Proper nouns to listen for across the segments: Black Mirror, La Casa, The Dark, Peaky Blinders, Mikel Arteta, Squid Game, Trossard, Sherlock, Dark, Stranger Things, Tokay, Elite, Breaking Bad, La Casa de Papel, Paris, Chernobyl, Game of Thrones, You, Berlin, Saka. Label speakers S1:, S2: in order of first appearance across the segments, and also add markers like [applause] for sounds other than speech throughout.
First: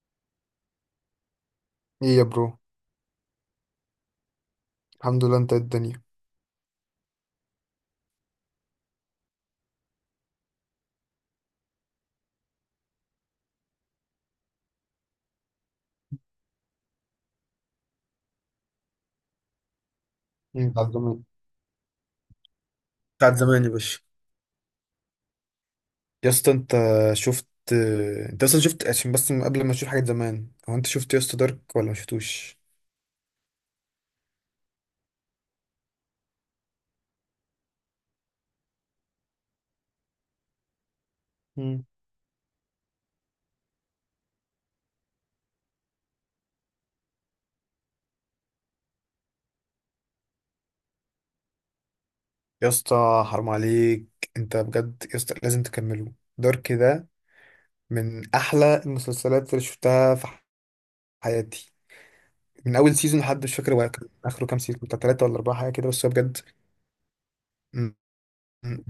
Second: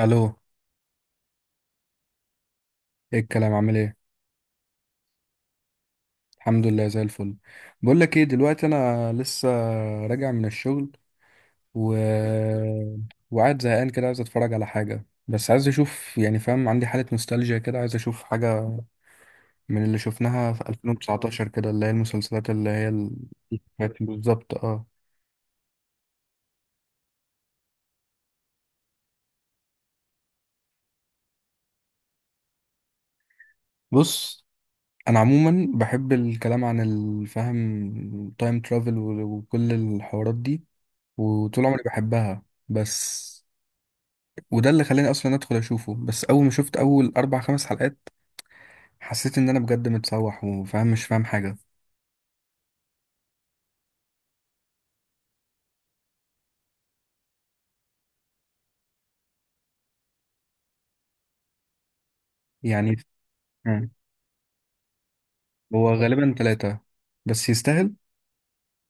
S1: الو.
S2: ايه يا برو.
S1: ايه الكلام؟ عامل ايه؟
S2: الحمد لله، انت إيه الدنيا؟
S1: الحمد لله، زي الفل. بقول لك ايه دلوقتي، انا لسه راجع من الشغل و... وقاعد زهقان كده، عايز اتفرج على حاجه، بس عايز اشوف، يعني فاهم، عندي حاله نوستالجيا كده، عايز اشوف حاجه من اللي شفناها في
S2: مم. بعد زمان،
S1: 2019 كده، اللي هي المسلسلات، اللي هي
S2: بتاعت زمان يا باشا.
S1: كانت بالظبط. اه،
S2: يا اسطى انت شفت، انت اصلا شفت؟ عشان بس من قبل ما تشوف حاجة زمان، هو انت شفت يا اسطى دارك ولا ما شفتوش؟
S1: بص انا عموما بحب الكلام عن الفهم، تايم ترافل، وكل الحوارات دي، وطول عمري
S2: مم.
S1: بحبها. بس وده اللي خلاني اصلا ادخل اشوفه. بس اول ما شفت اول اربع خمس حلقات، حسيت ان انا بجد متسوح، وفاهم مش فاهم حاجه،
S2: يا اسطى حرام عليك، انت بجد يا اسطى لازم تكمله دارك ده، من احلى المسلسلات اللي شفتها في حياتي، من
S1: يعني.
S2: اول سيزون لحد مش فاكر هو
S1: مم.
S2: كان اخره كام سيزون، بتاع ثلاثة ولا اربعة حاجة كده،
S1: هو
S2: بس هو
S1: غالبا
S2: بجد.
S1: ثلاثه، بس يستاهل.
S2: مم. مم.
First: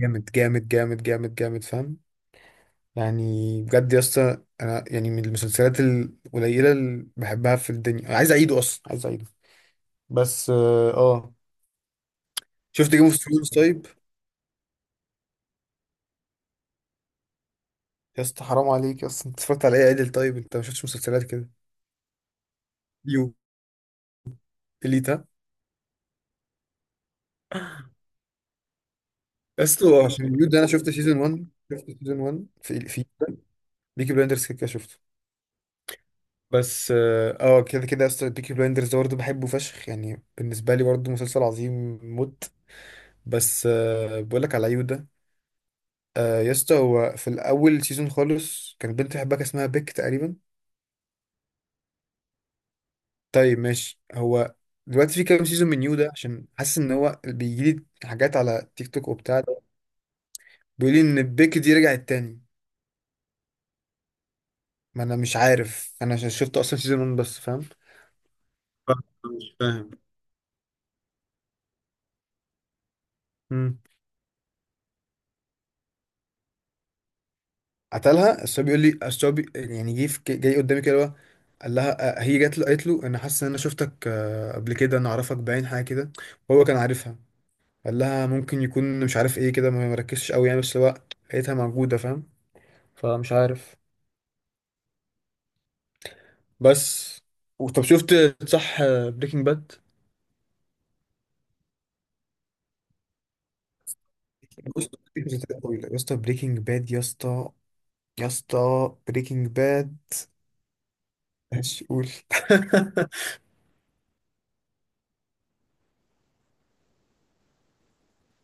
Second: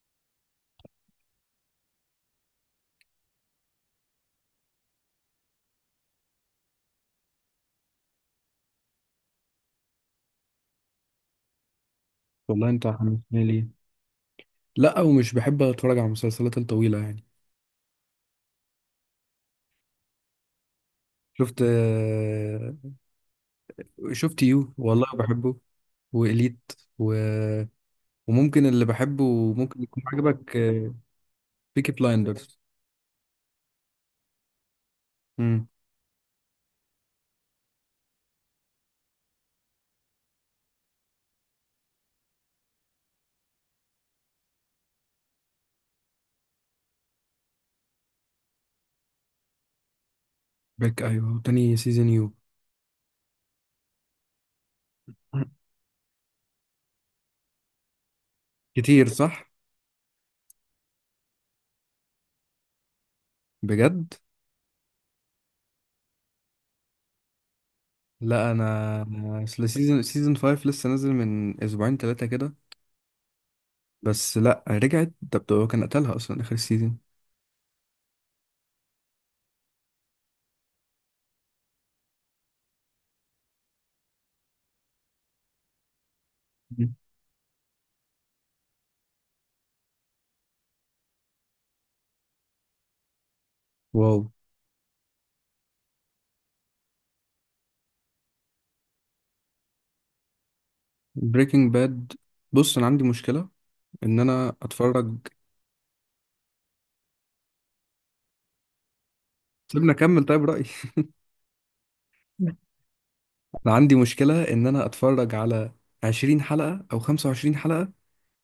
S2: جامد جامد جامد جامد جامد، فاهم يعني؟ بجد يا اسطى انا يعني من المسلسلات القليله اللي بحبها في الدنيا، عايز اعيده اصلا، عايز اعيده. بس اه آه.
S1: والله، انت
S2: شفت جيم اوف
S1: حمسني
S2: ثرونز
S1: ليه.
S2: طيب؟
S1: لا، ومش بحب اتفرج على المسلسلات الطويله، يعني.
S2: يا اسطى حرام عليك يا اسطى، انت اتفرجت على ايه عدل؟ طيب انت ما شفتش مسلسلات كده؟
S1: شفت، آه.
S2: يو،
S1: شفت يو، والله
S2: اليتا.
S1: بحبه. وإليت و... وممكن اللي بحبه
S2: يا
S1: وممكن
S2: اسطى
S1: يكون
S2: عشان يو
S1: عجبك.
S2: ده، انا شفت سيزون 1، شفت
S1: بيكي
S2: سيزون 1
S1: بلايندرز.
S2: في بيكي بلايندرز، كده كده شفته.
S1: امم.
S2: بس اه آه، كده كده يا اسطى بيكي بلايندرز ده برضه بحبه فشخ، يعني بالنسبه لي برضه مسلسل عظيم موت. بس آه، بقول لك على يو ده. آه يا اسطى، هو في الاول سيزون خالص كان بنت حباك اسمها بيك تقريبا.
S1: بيك، ايوه. تاني سيزون يو
S2: طيب ماشي، هو دلوقتي في كام سيزون من يو ده؟ عشان حاسس ان هو بيجي لي حاجات على تيك
S1: كتير،
S2: توك وبتاع
S1: صح.
S2: ده، بيقول لي ان بيك دي رجعت تاني.
S1: بجد؟
S2: ما انا مش عارف، انا عشان شفت اصلا سيزون 1 بس، فاهم؟
S1: لا، انا
S2: فاهم،
S1: أنا
S2: مش
S1: اصل
S2: فاهم.
S1: سيزون 5 لسه نازل من اسبوعين ثلاثه كده.
S2: امم
S1: بس لا، رجعت ده. بتوع كان قتلها اصلا اخر السيزون.
S2: قتلها، بس هو بيقول لي، بس هو جاي قدامي كده هو، قال لها آه، هي جات له قالت له انا حاسس ان انا شفتك آه، قبل كده انا اعرفك، باين حاجه كده. وهو كان
S1: مم.
S2: عارفها. قال لها ممكن يكون مش عارف ايه كده، ما مركزش قوي يعني، بس هو لقيتها موجودة فاهم، فمش عارف.
S1: واو.
S2: بس طب شفت، صح، بريكنج باد.
S1: بريكنج باد. بص، انا عندي مشكله ان انا
S2: بص،
S1: اتفرج.
S2: مسلسلات طويلة يا اسطى، بريكنج باد يا اسطى، يا اسطى بريكنج
S1: سيبنا
S2: باد.
S1: اكمل طيب رايي.
S2: ماشي قول.
S1: [laughs] انا عندي مشكله ان انا اتفرج على 20 حلقه او 25 حلقه،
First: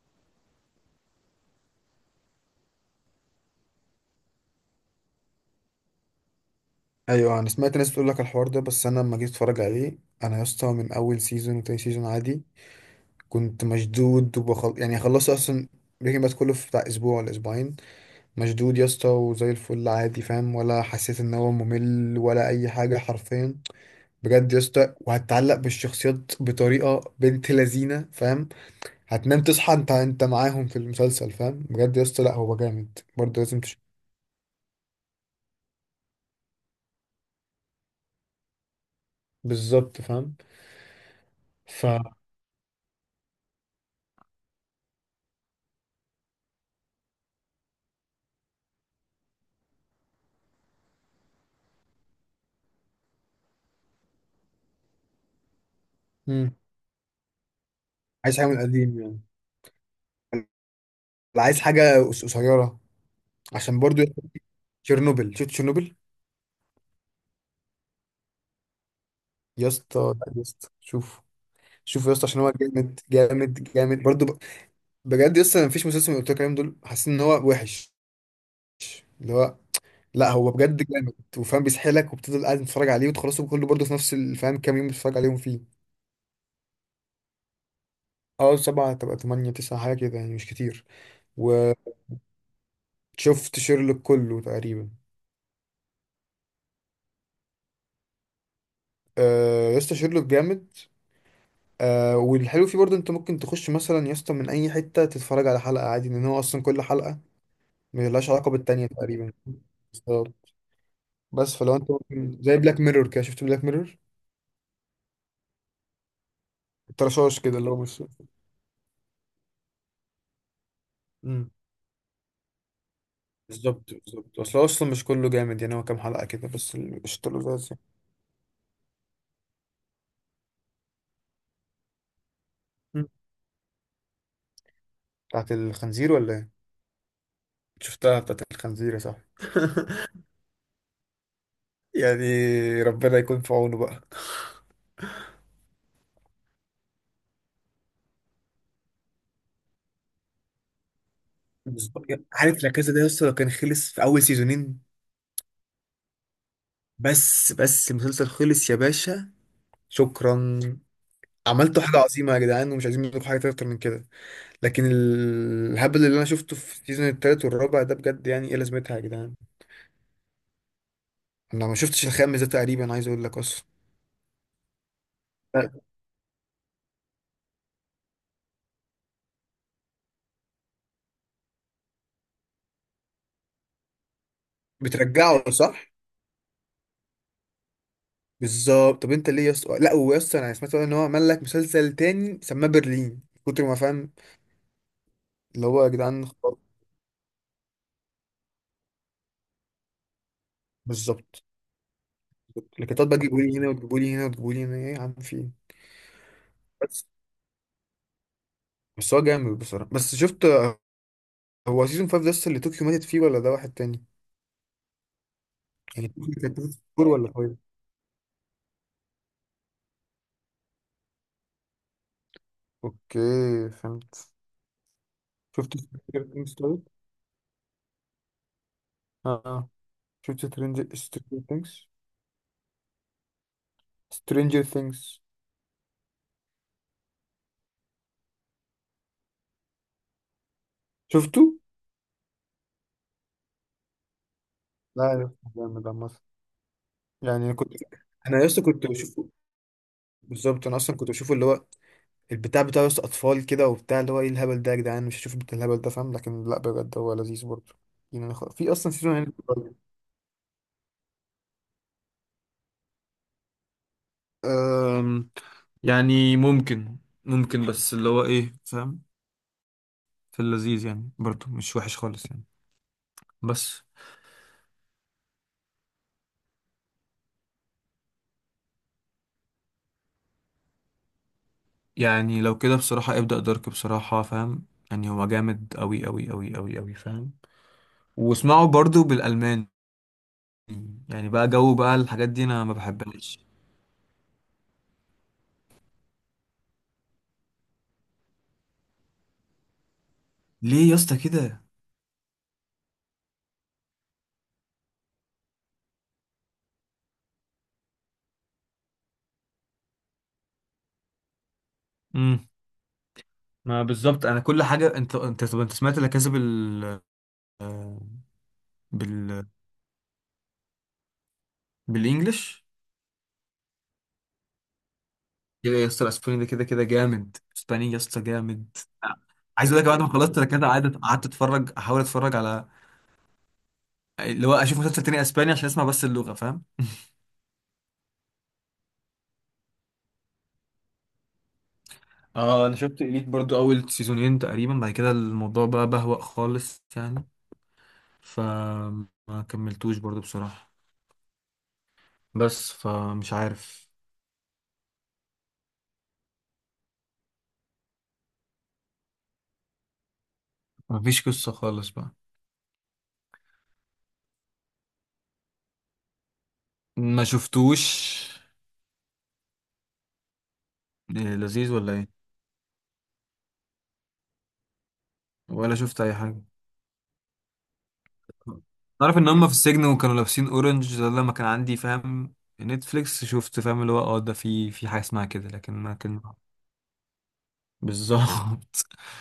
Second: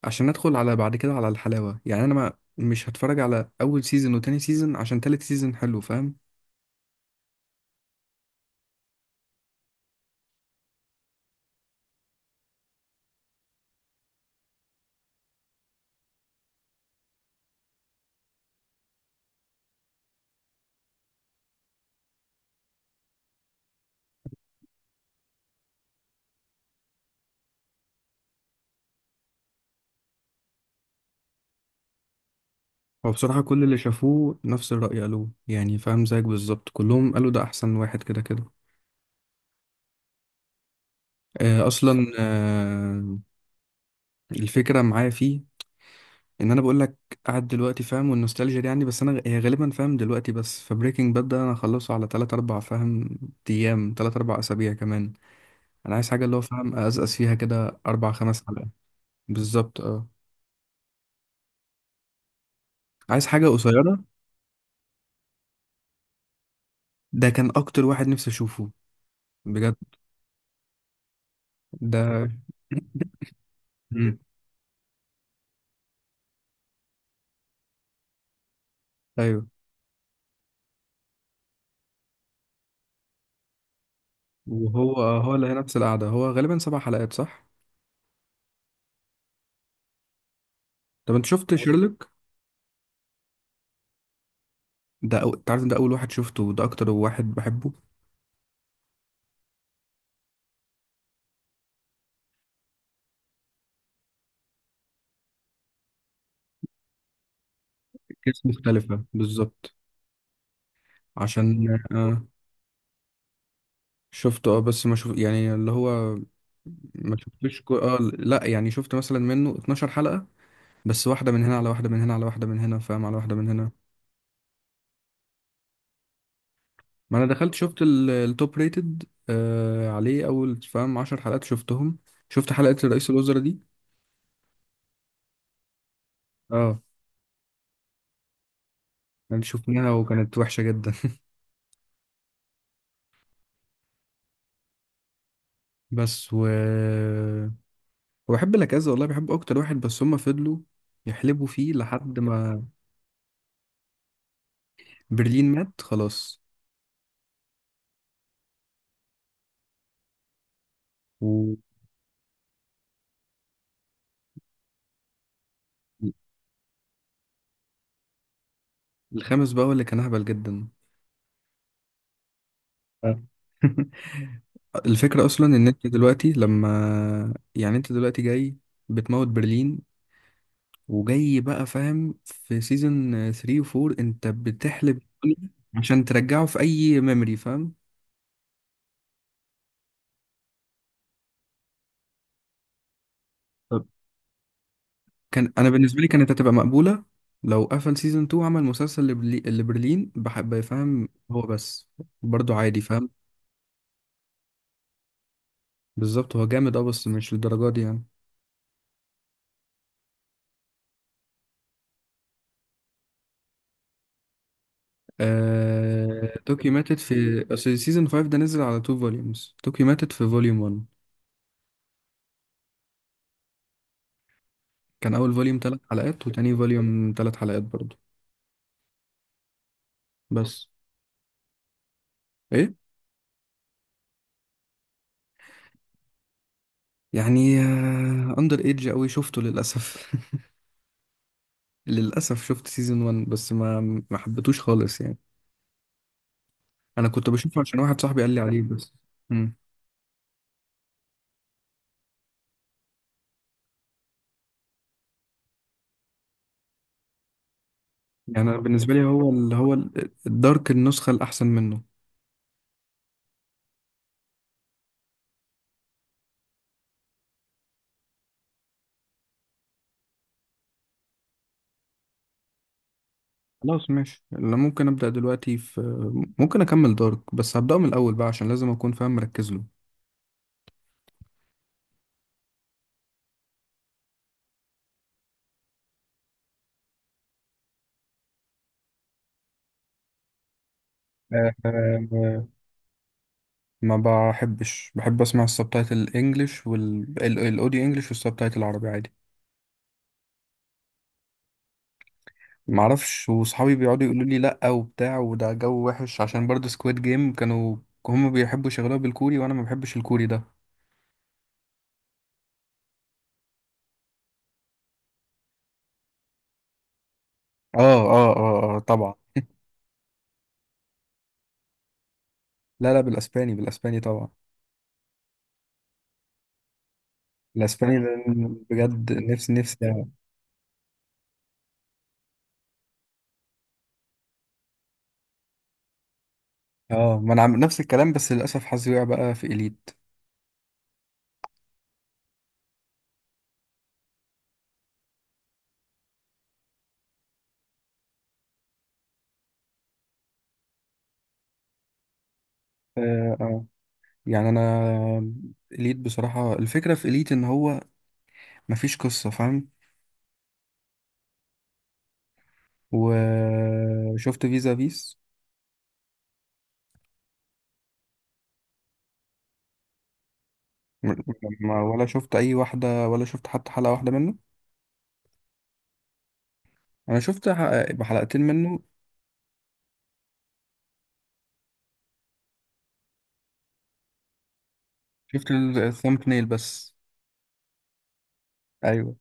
S1: عشان ادخل على بعد كده على الحلاوه، يعني. انا ما مش هتفرج على اول سيزون وتاني سيزون عشان تالت سيزون حلو، فاهم؟
S2: [laughs] ايوه، انا سمعت ناس بتقول لك الحوار ده، بس انا لما جيت اتفرج عليه، انا يا اسطى من اول سيزون وتاني سيزون عادي كنت مشدود، يعني خلصت اصلا بريكنج باد كله في بتاع اسبوع ولا اسبوعين. مشدود يا اسطى وزي الفل عادي، فاهم؟ ولا حسيت ان هو ممل ولا اي حاجه حرفيا. بجد يا اسطى، وهتتعلق بالشخصيات بطريقه بنت لذينه فاهم، هتنام تصحى انت معاهم في المسلسل فاهم. بجد يا اسطى، لا هو جامد
S1: هو
S2: برضه،
S1: بصراحة
S2: لازم
S1: كل اللي شافوه نفس الرأي قالوه، يعني، فاهم، زيك بالظبط، كلهم قالوا ده أحسن واحد، كده كده.
S2: بالظبط فاهم.
S1: آه،
S2: ف
S1: أصلا، آه. الفكرة معايا فيه، إن أنا بقول لك، قاعد دلوقتي، فاهم، والنوستالجيا دي عندي. بس أنا هي غالبا، فاهم، دلوقتي. بس فبريكنج باد ده أنا هخلصه على تلات أربع، فاهم، أيام، تلات أربع أسابيع كمان. أنا عايز حاجة، اللي هو،
S2: مم.
S1: فاهم، أزقز فيها كده أربع
S2: عايز
S1: خمس
S2: حاجه من
S1: حلقات.
S2: القديم يعني.
S1: بالظبط، أه.
S2: لا، عايز حاجه قصيره.
S1: عايز حاجة
S2: عشان برضه
S1: قصيرة.
S2: يا اسطى، تشيرنوبل، شفت تشيرنوبل؟
S1: ده كان أكتر واحد نفسي أشوفه،
S2: يا
S1: بجد،
S2: اسطى لا يا اسطى شوف، شوف يا اسطى
S1: ده.
S2: عشان هو جامد جامد جامد
S1: مم.
S2: برضه. بجد لسه انا مفيش مسلسل من اللي قلت لك عليهم دول حاسس ان هو وحش، اللي
S1: أيوه.
S2: هو، لا هو بجد جامد وفاهم، بيسحلك وبتفضل قاعد تتفرج عليه وتخلصه كله برضه في نفس الفهم، كام يوم
S1: وهو
S2: بتتفرج
S1: هو
S2: عليهم
S1: اللي هي نفس
S2: فيه.
S1: القعدة، هو غالبا سبع حلقات، صح؟
S2: اه، سبعة تبقى تمانية تسعة حاجة كده، يعني مش كتير.
S1: طب انت شفت
S2: وشفت
S1: شيرلوك؟
S2: شيرلوك كله تقريبا.
S1: ده انت عارف إن ده أول واحد شفته، وده أكتر واحد بحبه.
S2: آه يا اسطى شيرلوك جامد. آه، والحلو فيه برضه انت ممكن تخش مثلا يا اسطى من اي حتة تتفرج على حلقة عادي، لان هو اصلا كل حلقة ملهاش
S1: كيس
S2: علاقة بالتانية
S1: مختلفة،
S2: تقريبا.
S1: بالظبط،
S2: بس
S1: عشان
S2: فلو انت
S1: آه.
S2: ممكن زي بلاك ميرور كده، شفت بلاك ميرور؟
S1: شفته، اه. بس ما شوف، يعني، اللي هو، ما
S2: الترشاش كده
S1: شفتوش
S2: اللي هو
S1: اه،
S2: مش.
S1: لا، يعني شفت مثلا منه 12 حلقة، بس واحدة من
S2: مم.
S1: هنا، على واحدة من هنا، على واحدة من هنا، فاهم، على واحدة من هنا.
S2: بالظبط بالظبط، اصل هو اصلا مش كله جامد يعني، هو كام حلقة كده بس اللي
S1: ما انا
S2: قشطله
S1: دخلت
S2: لذيذ
S1: شفت
S2: يعني.
S1: التوب ريتد، آه، عليه اول، فاهم، 10 حلقات شفتهم. شفت حلقة
S2: مم.
S1: رئيس الوزراء دي.
S2: بتاعت الخنزير ولا ايه؟
S1: اه،
S2: شفتها بتاعت الخنزير يا صاحبي.
S1: انا شفناها
S2: [laughs]
S1: وكانت وحشة جدا.
S2: يعني ربنا يكون في عونه بقى.
S1: بس و وبحب لاكازا، والله بحب، اكتر واحد. بس هما فضلوا يحلبوا فيه
S2: بالظبط.
S1: لحد ما
S2: عارف لا كذا ده يا اسطى، لو كان خلص في اول سيزونين
S1: برلين مات، خلاص.
S2: بس بس، المسلسل خلص يا باشا، شكرا، عملتوا حاجة عظيمة يا جدعان ومش عايزين منكم حاجة أكتر من كده. لكن الهبل
S1: والخامس
S2: اللي أنا شفته في السيزون التالت والرابع ده، بجد يعني إيه لازمتها يا جدعان؟
S1: بقى هو اللي كان اهبل جدا.
S2: أنا ما شفتش الخامس ده تقريبا، عايز
S1: آه.
S2: أقول لك أصلا.
S1: [laughs] الفكرة اصلا ان انت دلوقتي لما، يعني، انت دلوقتي جاي بتموت برلين، وجاي بقى، فاهم، في سيزون 3 و 4 انت بتحلب
S2: بترجعه
S1: الدنيا،
S2: صح؟
S1: عشان ترجعه في اي ميموري، فاهم.
S2: بالظبط. طب انت ليه يا اسطى؟ لا ويا اسطى انا سمعت ان هو عمل لك مسلسل تاني سماه برلين، كتر ما فاهم
S1: كان،
S2: اللي
S1: انا
S2: هو، يا
S1: بالنسبه لي
S2: جدعان
S1: كانت هتبقى
S2: خلاص.
S1: مقبوله لو قفل سيزون 2، عمل مسلسل لبرلين بحب يفهم هو
S2: بالظبط.
S1: بس، برضو عادي،
S2: لكن
S1: فاهم.
S2: بقى تجيبوا لي هنا وتجيبوا لي هنا وتجيبوا لي هنا، ايه يا عم في ايه؟
S1: بالظبط، هو جامد، اه،
S2: بس
S1: بس مش للدرجه دي، يعني.
S2: بس هو جامد بصراحه. بس شفت، هو سيزون 5 ده لسه اللي طوكيو ماتت فيه ولا ده واحد تاني؟ يعني طوكيو كانت
S1: توكي
S2: ماتت في
S1: ماتت
S2: فور ولا
S1: في
S2: فايف؟
S1: أصل، سيزون 5 ده نزل على 2 فوليومز، توكي ماتت في فوليوم 1.
S2: اوكي، فهمت.
S1: كان اول فوليوم
S2: شفت
S1: 3
S2: سترينجر
S1: حلقات،
S2: ثينجز
S1: وتاني
S2: طيب؟
S1: فوليوم 3 حلقات برضو.
S2: اه آه. شفت
S1: بس
S2: سترينجر ثينجز،
S1: ايه،
S2: سترينجر ثينجز،
S1: يعني، اندر ايدج قوي شفته للاسف.
S2: شفته؟
S1: [laughs] للاسف شفت سيزون 1 بس ما حبيتوش خالص،
S2: لا
S1: يعني.
S2: يا اسطى جامد عامة.
S1: انا كنت
S2: يعني انا
S1: بشوفه
S2: كنت،
S1: عشان واحد صاحبي قال لي
S2: انا
S1: عليه،
S2: لسه كنت
S1: بس.
S2: بشوف.
S1: امم.
S2: بالظبط انا اصلا كنت بشوفه، اللي هو البتاع بتاعه، بس اطفال كده وبتاع، اللي هو ايه الهبل ده يا جدعان مش هشوف بتاع الهبل ده فاهم. لكن لا بجد هو لذيذ برضه. يعني أنا
S1: يعني أنا
S2: في اصلا
S1: بالنسبه لي،
S2: سيزون
S1: هو
S2: يعني
S1: ال... هو
S2: قريب.
S1: الدارك النسخه الاحسن منه.
S2: أم، يعني ممكن، ممكن، بس اللي هو ايه فاهم، في اللذيذ يعني برضو مش وحش خالص يعني. بس
S1: خلاص، ماشي. انا ممكن ابدا دلوقتي في، ممكن اكمل دارك. بس هبداه من الاول بقى، عشان لازم اكون فاهم مركز له.
S2: يعني لو كده بصراحة، ابدأ دارك بصراحة فاهم، يعني هو جامد أوي أوي أوي أوي أوي فاهم، واسمعه برضو بالألماني. يعني بقى
S1: آه،
S2: جو بقى الحاجات دي
S1: آه،
S2: أنا ما بحبهاش.
S1: ما بحبش. بحب اسمع السبتايتل الانجليش والاوديو انجليش والسبتايتل العربي عادي.
S2: ليه يا اسطى كده؟
S1: ما اعرفش، وصحابي بيقعدوا يقولوا لي لا، وبتاع، وده جو وحش، عشان برضه سكويد جيم كانوا، هم بيحبوا يشغلوها بالكوري، وانا ما بحبش الكوري ده.
S2: ما بالظبط انا كل حاجه، انت طب انت سمعت لا كاسا
S1: اه، اه، اه، آه، طبعا.
S2: بال بالانجلش؟
S1: لا، لا، بالاسباني، بالاسباني طبعا.
S2: يا اسطى الاسباني ده كده كده جامد، اسباني يا
S1: الاسباني،
S2: اسطى
S1: لأن
S2: جامد.
S1: بجد، نفسي
S2: عايز
S1: نفسي.
S2: اقول لك، بعد ما خلصت لا كاسا قعدت اتفرج، احاول اتفرج على اللي هو، اشوف مسلسل تاني اسباني عشان اسمع بس اللغه فاهم.
S1: اه، ما انا نفس الكلام. بس للاسف حظي وقع بقى في اليت.
S2: اه انا شفت اليت برضو اول سيزونين تقريبا، بعد كده الموضوع بقى بهوأ خالص يعني، فما كملتوش برضو بصراحه، بس فمش
S1: اه، آه.
S2: عارف.
S1: يعني انا، اليت بصراحه، الفكره في اليت ان هو مفيش قصه، فاهم.
S2: مفيش قصه خالص بقى.
S1: وشفت فيزا فيس،
S2: ما شفتوش.
S1: م-
S2: إيه، لذيذ ولا
S1: ولا
S2: ايه؟
S1: شفت اي واحده، ولا شفت حتى حلقه واحده منه.
S2: ولا شفت اي حاجه.
S1: انا شفت حلقتين منه.
S2: تعرف ان هم في السجن وكانوا لابسين اورنج ده لما كان عندي فاهم نتفليكس، شفت فاهم اللي هو، اه ده في حاجه اسمها كده،
S1: شفت
S2: لكن ما كان
S1: الثامب نيل بس.
S2: بالظبط.
S1: ايوه،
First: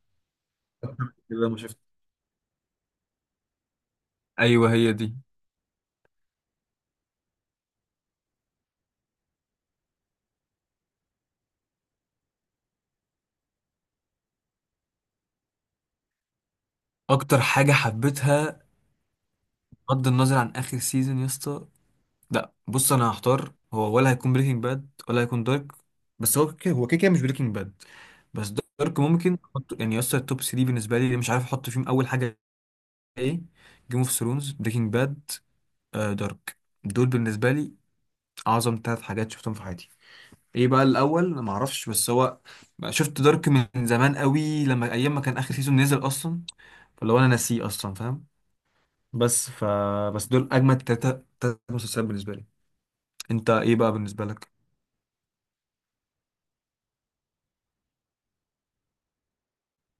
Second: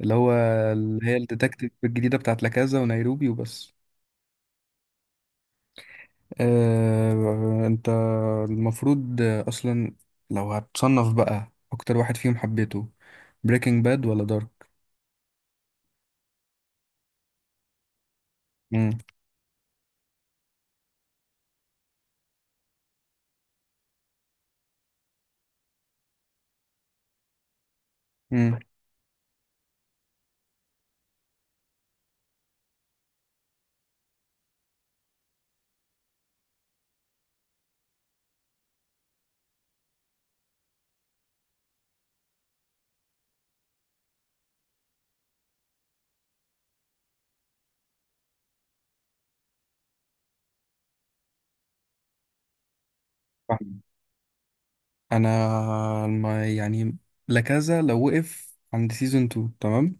S1: اللي هو، اللي هي
S2: [laughs] كده ما
S1: الديتكتيف
S2: شفت.
S1: الجديده بتاعت لاكازا ونيروبي، وبس.
S2: ايوه هي دي.
S1: آه، انت المفروض، آه، اصلا، لو هتصنف بقى اكتر واحد فيهم حبيته، بريكنج باد ولا دارك؟
S2: اكتر حاجه حبيتها
S1: امم
S2: بغض النظر عن اخر سيزون يا اسطى، لا بص، انا هختار هو، ولا هيكون بريكنج باد ولا هيكون دارك. بس هو كده، هو كده كده مش بريكنج باد، بس
S1: امم
S2: دارك ممكن يعني يا اسطى، التوب 3 بالنسبه لي مش عارف احط فيهم اول حاجه ايه، جيم اوف ثرونز، بريكنج باد، دارك، دول بالنسبه لي اعظم ثلاث حاجات شفتهم في حياتي. ايه بقى الاول ما اعرفش، بس هو شفت دارك من زمان قوي، لما ايام ما كان اخر سيزون نزل اصلا، فلو انا ناسيه اصلا فاهم، بس ف، بس دول اجمد ثلاثه، ثلاث مسلسلات بالنسبه لي. انت ايه بقى بالنسبه لك؟
S1: انا، ما، يعني، لكذا لو وقف عند سيزون 2، تمام.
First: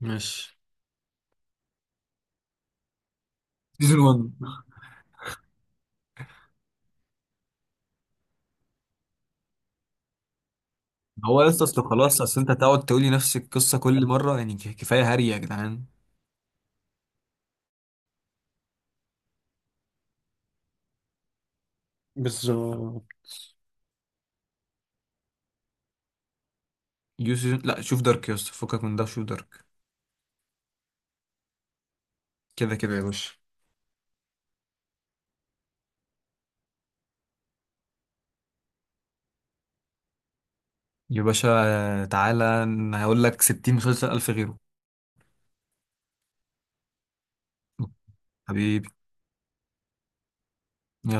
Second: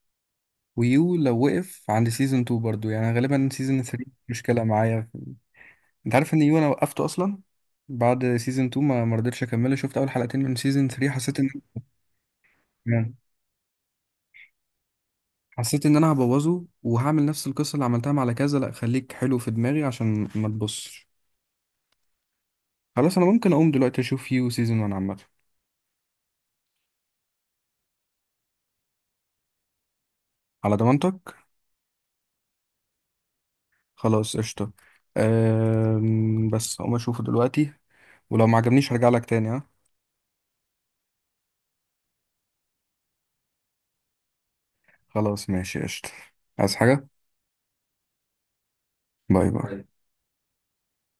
S2: ماشي،
S1: ويو لو وقف عند سيزون 2 برضو، يعني غالبا سيزون
S2: سيزون
S1: 3
S2: 1.
S1: مشكلة معايا. انت عارف ان يو انا وقفته اصلا بعد سيزون 2؟ ما مرضتش اكمله. شفت اول حلقتين من سيزون 3،
S2: هو لسه اصل خلاص، اصل انت تقعد تقولي
S1: ان
S2: نفس القصه كل مره، يعني كفايه هري يا جدعان.
S1: حسيت ان انا هبوظه، وهعمل نفس القصه اللي عملتها مع كذا. لا، خليك حلو في دماغي عشان ما تبصش.
S2: بالظبط.
S1: خلاص، انا ممكن اقوم دلوقتي اشوف يو سيزون 1 عامه.
S2: يو سيزون، لا شوف دارك يا اسطى، فكك من ده شوف دارك،
S1: على ضمانتك.
S2: كده كده يا باشا.
S1: خلاص، قشطه. بس اقوم اشوفه دلوقتي، ولو ما عجبنيش هرجع لك تاني، ها.
S2: يا باشا تعالى، أنا هقول لك 60 مسلسل ألف غيره.
S1: خلاص، ماشي، قشطه. عايز حاجه.
S2: حبيبي،
S1: باي باي.
S2: يلا.